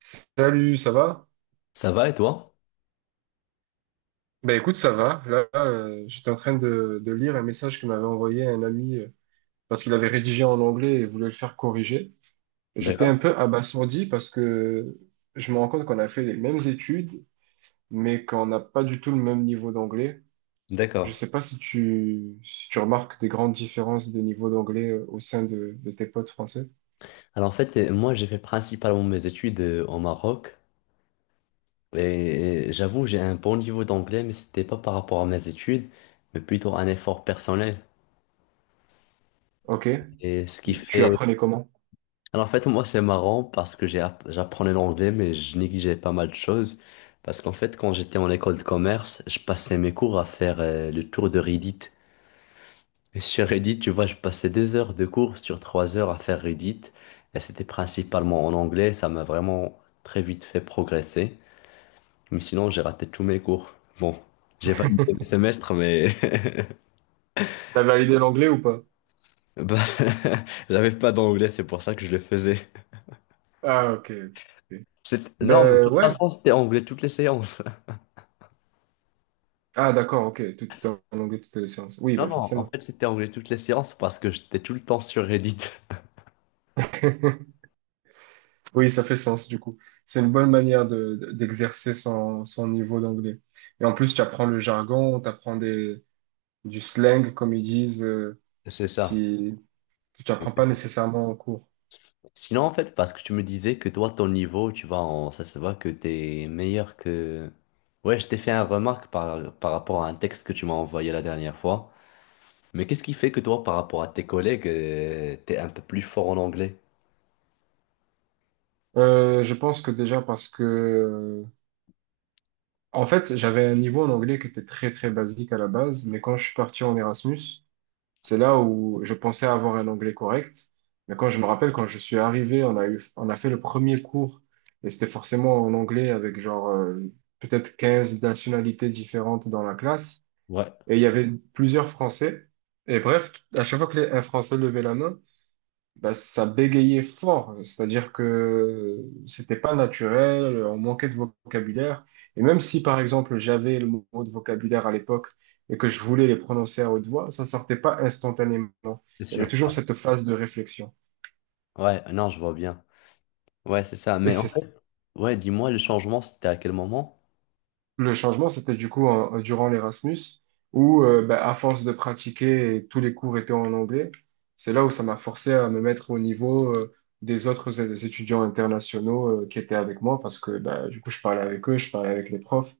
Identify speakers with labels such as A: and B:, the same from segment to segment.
A: Salut, ça va?
B: Ça va et toi?
A: Ben écoute, ça va. Là, j'étais en train de lire un message que m'avait envoyé un ami parce qu'il avait rédigé en anglais et voulait le faire corriger. J'étais
B: D'accord.
A: un peu abasourdi parce que je me rends compte qu'on a fait les mêmes études, mais qu'on n'a pas du tout le même niveau d'anglais. Je
B: D'accord.
A: sais pas si si tu remarques des grandes différences de niveau d'anglais au sein de tes potes français.
B: Alors en fait, moi j'ai fait principalement mes études au Maroc et j'avoue j'ai un bon niveau d'anglais mais c'était pas par rapport à mes études mais plutôt un effort personnel.
A: Ok,
B: Et ce qui
A: tu
B: fait...
A: apprenais comment?
B: Alors en fait moi c'est marrant parce que j'apprenais l'anglais mais je négligeais pas mal de choses parce qu'en fait quand j'étais en école de commerce je passais mes cours à faire le tour de Reddit. Et sur Reddit, tu vois, je passais des heures de cours sur 3 heures à faire Reddit. Et c'était principalement en anglais. Ça m'a vraiment très vite fait progresser. Mais sinon, j'ai raté tous mes cours. Bon, j'ai validé mes semestres, mais
A: T'as validé l'anglais ou pas?
B: bah, j'avais pas d'anglais. C'est pour ça que je le faisais.
A: Ah, ok. Ok. Ok.
B: Non, mais de
A: Ben
B: toute
A: ouais.
B: façon, c'était anglais toutes les séances.
A: Ah, d'accord, ok. Tout est en anglais, toutes les séances. Oui,
B: Non,
A: ben
B: non, en
A: forcément.
B: fait, c'était anglais toutes les séances parce que j'étais tout le temps sur Reddit.
A: Oui, ça fait sens du coup. C'est une bonne manière d'exercer son niveau d'anglais. Et en plus, tu apprends le jargon, tu apprends des, du slang, comme ils disent,
B: C'est ça.
A: qui, que tu apprends pas nécessairement en cours.
B: Sinon, en fait, parce que tu me disais que toi, ton niveau, tu vois, ça se voit que t'es meilleur que... Ouais, je t'ai fait une remarque par rapport à un texte que tu m'as envoyé la dernière fois. Mais qu'est-ce qui fait que toi, par rapport à tes collègues, t'es un peu plus fort en anglais?
A: Je pense que déjà parce que, en fait, j'avais un niveau en anglais qui était très très basique à la base, mais quand je suis parti en Erasmus, c'est là où je pensais avoir un anglais correct. Mais quand je me rappelle, quand je suis arrivé, on a fait le premier cours et c'était forcément en anglais avec genre peut-être 15 nationalités différentes dans la classe.
B: Ouais,
A: Et il y avait plusieurs Français. Et bref, à chaque fois qu'un Français levait la main, bah, ça bégayait fort, c'est-à-dire que c'était pas naturel, on manquait de vocabulaire. Et même si, par exemple, j'avais le mot de vocabulaire à l'époque et que je voulais les prononcer à haute voix, ça sortait pas instantanément.
B: c'est
A: Il y avait
B: sûr.
A: toujours cette phase de réflexion.
B: Ouais, non, je vois bien. Ouais, c'est ça.
A: Et
B: Mais en
A: c'est
B: fait, ouais, dis-moi, le changement, c'était à quel moment?
A: Le changement, c'était du coup durant l'Erasmus, où bah, à force de pratiquer, tous les cours étaient en anglais. C'est là où ça m'a forcé à me mettre au niveau des autres étudiants internationaux qui étaient avec moi, parce que bah, du coup, je parlais avec eux, je parlais avec les profs,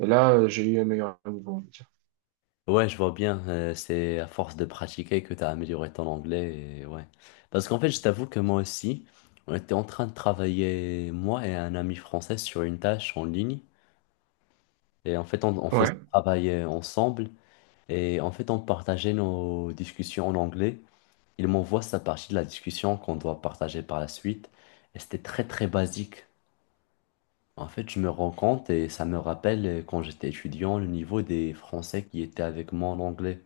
A: et là, j'ai eu un meilleur niveau, on va dire.
B: Ouais, je vois bien. C'est à force de pratiquer que tu as amélioré ton anglais. Et ouais. Parce qu'en fait, je t'avoue que moi aussi, on était en train de travailler, moi et un ami français, sur une tâche en ligne. Et en fait, on faisait
A: Ouais,
B: travailler ensemble. Et en fait, on partageait nos discussions en anglais. Il m'envoie sa partie de la discussion qu'on doit partager par la suite. Et c'était très, très basique. En fait, je me rends compte et ça me rappelle quand j'étais étudiant, le niveau des Français qui étaient avec moi en anglais.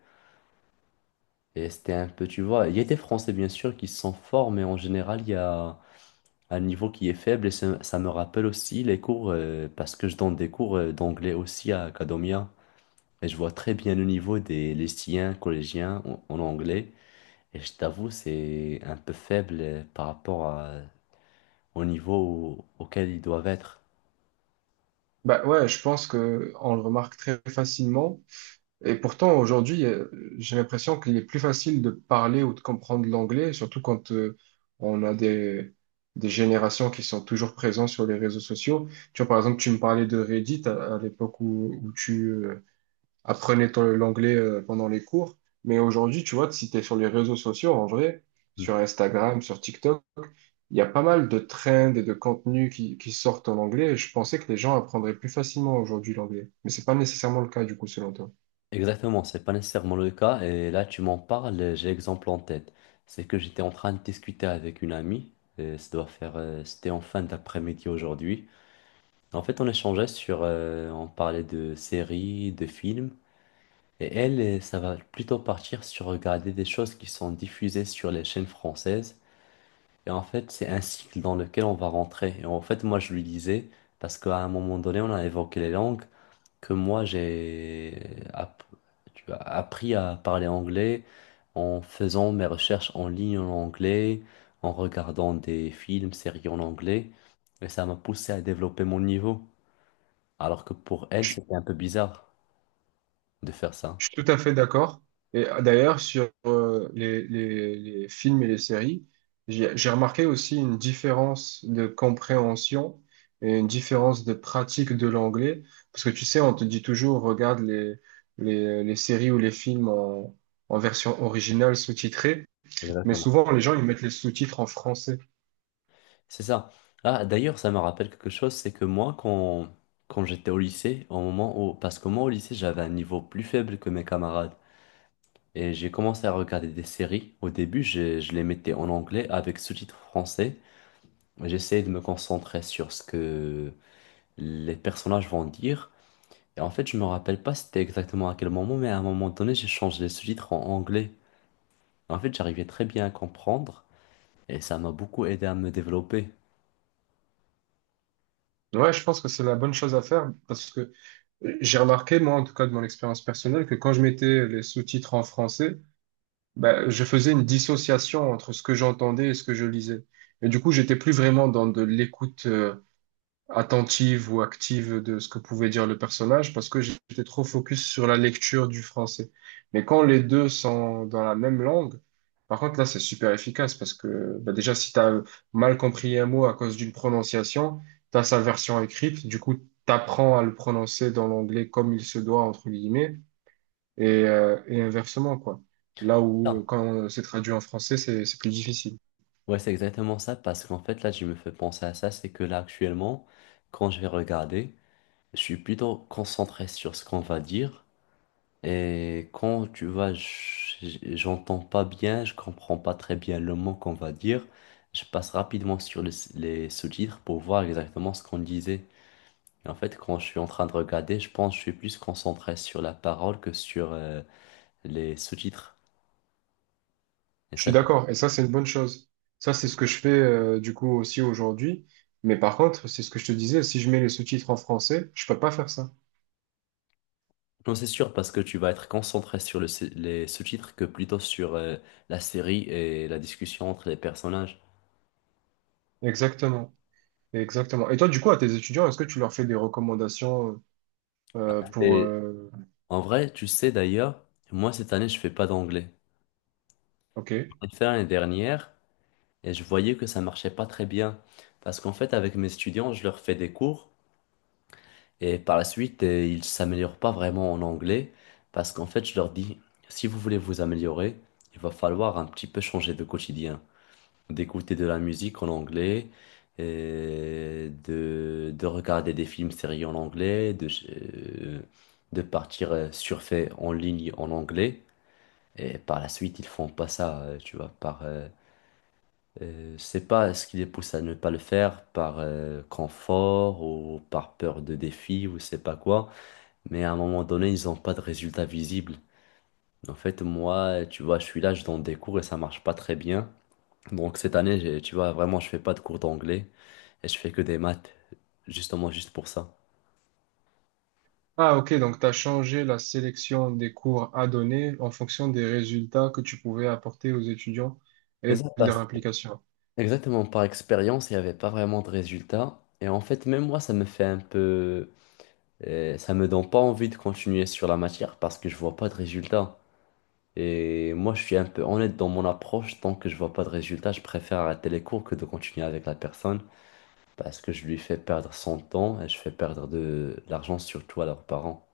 B: Et c'était un peu, tu vois, il y a des Français bien sûr qui sont forts, mais en général, il y a un niveau qui est faible et ça me rappelle aussi les cours, parce que je donne des cours d'anglais aussi à Academia. Et je vois très bien le niveau des lycéens, collégiens en anglais. Et je t'avoue, c'est un peu faible au niveau auquel ils doivent être.
A: bah ouais, je pense que on le remarque très facilement. Et pourtant, aujourd'hui, j'ai l'impression qu'il est plus facile de parler ou de comprendre l'anglais, surtout quand on a des générations qui sont toujours présentes sur les réseaux sociaux. Tu vois, par exemple, tu me parlais de Reddit à l'époque où tu apprenais l'anglais pendant les cours. Mais aujourd'hui, tu vois, si tu es sur les réseaux sociaux, en vrai,
B: Hmm.
A: sur Instagram, sur TikTok, il y a pas mal de trends et de contenus qui sortent en anglais. Et je pensais que les gens apprendraient plus facilement aujourd'hui l'anglais. Mais c'est pas nécessairement le cas, du coup, selon toi.
B: Exactement, c'est pas nécessairement le cas. Et là, tu m'en parles, et j'ai l'exemple en tête. C'est que j'étais en train de discuter avec une amie. Et ça doit faire, c'était en fin d'après-midi aujourd'hui. En fait, on échangeait sur, on parlait de séries, de films. Et elle, ça va plutôt partir sur regarder des choses qui sont diffusées sur les chaînes françaises. Et en fait, c'est un cycle dans lequel on va rentrer. Et en fait, moi, je lui disais, parce qu'à un moment donné, on a évoqué les langues que tu vois, appris à parler anglais en faisant mes recherches en ligne en anglais, en regardant des films, séries en anglais, et ça m'a poussé à développer mon niveau. Alors que pour elle, c'était un peu bizarre de faire ça.
A: Je suis tout à fait d'accord. Et d'ailleurs, sur les films et les séries, j'ai remarqué aussi une différence de compréhension et une différence de pratique de l'anglais. Parce que tu sais, on te dit toujours, regarde les séries ou les films en version originale sous-titrée. Mais
B: Exactement.
A: souvent, les gens, ils mettent les sous-titres en français.
B: C'est ça. Ah, d'ailleurs, ça me rappelle quelque chose, c'est que moi, quand j'étais au lycée, au moment où, parce que moi au lycée, j'avais un niveau plus faible que mes camarades. Et j'ai commencé à regarder des séries. Au début, je les mettais en anglais avec sous-titres français. J'essayais de me concentrer sur ce que les personnages vont dire. Et en fait, je me rappelle pas c'était exactement à quel moment, mais à un moment donné, j'ai changé les sous-titres en anglais. En fait, j'arrivais très bien à comprendre et ça m'a beaucoup aidé à me développer.
A: Ouais, je pense que c'est la bonne chose à faire parce que j'ai remarqué, moi, en tout cas de mon expérience personnelle, que quand je mettais les sous-titres en français, ben, je faisais une dissociation entre ce que j'entendais et ce que je lisais. Et du coup, j'étais plus vraiment dans de l'écoute attentive ou active de ce que pouvait dire le personnage parce que j'étais trop focus sur la lecture du français. Mais quand les deux sont dans la même langue, par contre, là, c'est super efficace parce que ben, déjà, si tu as mal compris un mot à cause d'une prononciation, tu as sa version écrite, du coup, tu apprends à le prononcer dans l'anglais comme il se doit, entre guillemets, et inversement, quoi. Là où,
B: Ah.
A: quand c'est traduit en français, c'est plus difficile.
B: Ouais, c'est exactement ça parce qu'en fait, là, je me fais penser à ça, c'est que là, actuellement, quand je vais regarder, je suis plutôt concentré sur ce qu'on va dire. Et quand tu vois, j'entends pas bien, je comprends pas très bien le mot qu'on va dire. Je passe rapidement sur les sous-titres pour voir exactement ce qu'on disait. Et en fait, quand je suis en train de regarder, je pense que je suis plus concentré sur la parole que sur les sous-titres. Et
A: Je suis
B: ça, c'est-
A: d'accord, et ça, c'est une bonne chose. Ça, c'est ce que je fais, du coup, aussi aujourd'hui. Mais par contre, c'est ce que je te disais, si je mets les sous-titres en français, je peux pas faire ça.
B: non, c'est sûr parce que tu vas être concentré sur les sous-titres que plutôt sur la série et la discussion entre les personnages.
A: Exactement. Exactement. Et toi, du coup, à tes étudiants, est-ce que tu leur fais des recommandations, euh, pour,
B: Et
A: euh,
B: en vrai, tu sais d'ailleurs, moi cette année, je fais pas d'anglais.
A: OK.
B: J'ai fait l'année dernière. Et je voyais que ça marchait pas très bien. Parce qu'en fait, avec mes étudiants, je leur fais des cours et par la suite, ils s'améliorent pas vraiment en anglais. Parce qu'en fait, je leur dis, si vous voulez vous améliorer, il va falloir un petit peu changer de quotidien. D'écouter de la musique en anglais, et de regarder des films, séries en anglais, de partir surfer en ligne en anglais. Et par la suite, ils font pas ça, tu vois, je pas, ce qui les pousse à ne pas le faire par confort ou par peur de défi ou je sais pas quoi, mais à un moment donné, ils n'ont pas de résultats visibles. En fait, moi, tu vois, je suis là, je donne des cours et ça marche pas très bien. Donc cette année, tu vois, vraiment, je fais pas de cours d'anglais et je fais que des maths, justement, juste pour ça.
A: Ah, OK, donc tu as changé la sélection des cours à donner en fonction des résultats que tu pouvais apporter aux étudiants
B: C'est
A: et de
B: ça,
A: leur
B: parce-
A: implication.
B: exactement, par expérience, il n'y avait pas vraiment de résultats. Et en fait, même moi, ça me fait un peu... ça me donne pas envie de continuer sur la matière parce que je vois pas de résultats. Et moi, je suis un peu honnête dans mon approche. Tant que je vois pas de résultat, je préfère arrêter les cours que de continuer avec la personne parce que je lui fais perdre son temps et je fais perdre de l'argent surtout à leurs parents.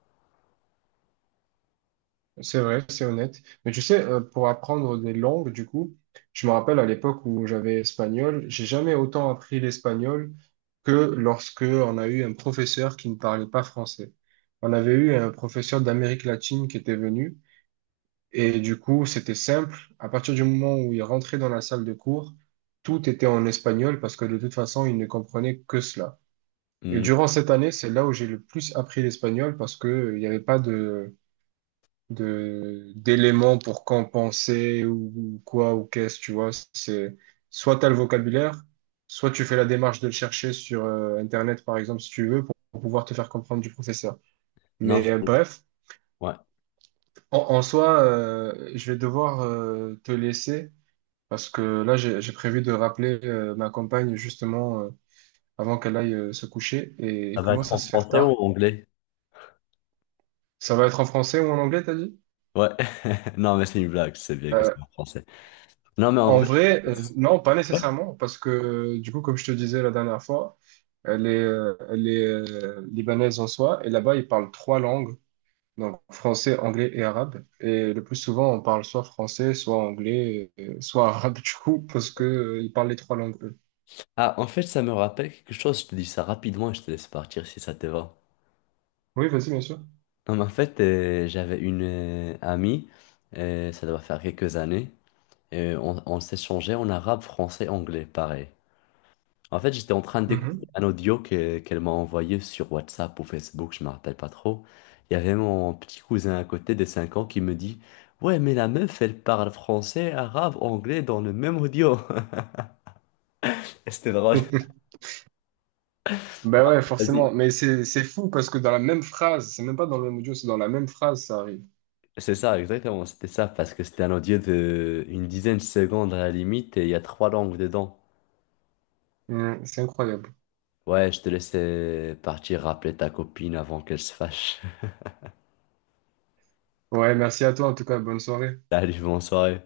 A: C'est vrai, c'est honnête. Mais tu sais, pour apprendre des langues, du coup, je me rappelle à l'époque où j'avais espagnol, j'ai jamais autant appris l'espagnol que lorsque on a eu un professeur qui ne parlait pas français. On avait eu un professeur d'Amérique latine qui était venu et du coup, c'était simple. À partir du moment où il rentrait dans la salle de cours, tout était en espagnol parce que de toute façon, il ne comprenait que cela. Et
B: Hmm.
A: durant cette année, c'est là où j'ai le plus appris l'espagnol parce que il n'y avait pas de de d'éléments pour compenser ou quoi ou qu'est-ce, tu vois. C'est soit t'as le vocabulaire, soit tu fais la démarche de le chercher sur Internet, par exemple, si tu veux, pour pouvoir te faire comprendre du professeur.
B: Non,
A: Mais
B: c'est-
A: bref,
B: ouais.
A: en, en soi, je vais devoir te laisser parce que là, j'ai prévu de rappeler ma compagne justement avant qu'elle aille se coucher et
B: Ça va
A: commence
B: être
A: à
B: en
A: se faire
B: français ou
A: tard.
B: en anglais?
A: Ça va être en français ou en anglais, t'as dit?
B: Ouais. Non, mais c'est une blague. C'est bien que c'est en français. Non, mais en
A: En
B: vrai.
A: vrai, non, pas nécessairement, parce que du coup, comme je te disais la dernière fois, elle les elle libanaise en soi, et là-bas, ils parlent 3 langues, donc français, anglais et arabe. Et le plus souvent, on parle soit français, soit anglais, soit arabe, du coup, parce que, ils parlent les 3 langues, eux.
B: Ah, en fait, ça me rappelle quelque chose. Je te dis ça rapidement et je te laisse partir si ça te va.
A: Oui, vas-y, bien sûr.
B: Non, mais en fait, j'avais une amie, ça doit faire quelques années. Et on s'échangeait en arabe, français, anglais, pareil. En fait, j'étais en train de découvrir
A: Mhm.
B: qu'elle m'a envoyé sur WhatsApp ou Facebook, je me rappelle pas trop. Il y avait mon petit cousin à côté de 5 ans qui me dit, ouais, mais la meuf, elle parle français, arabe, anglais dans le même audio. Et c'était drôle.
A: Ben ouais,
B: Vas-y.
A: forcément, mais c'est fou parce que dans la même phrase, c'est même pas dans le même audio, c'est dans la même phrase, ça arrive.
B: C'est ça, exactement, c'était ça, parce que c'était un audio de une dizaine de secondes à la limite et il y a trois langues dedans.
A: Mhm, c'est incroyable.
B: Ouais, je te laissais partir rappeler ta copine avant qu'elle se fâche.
A: Ouais, merci à toi en tout cas, bonne soirée.
B: Salut, bonne soirée.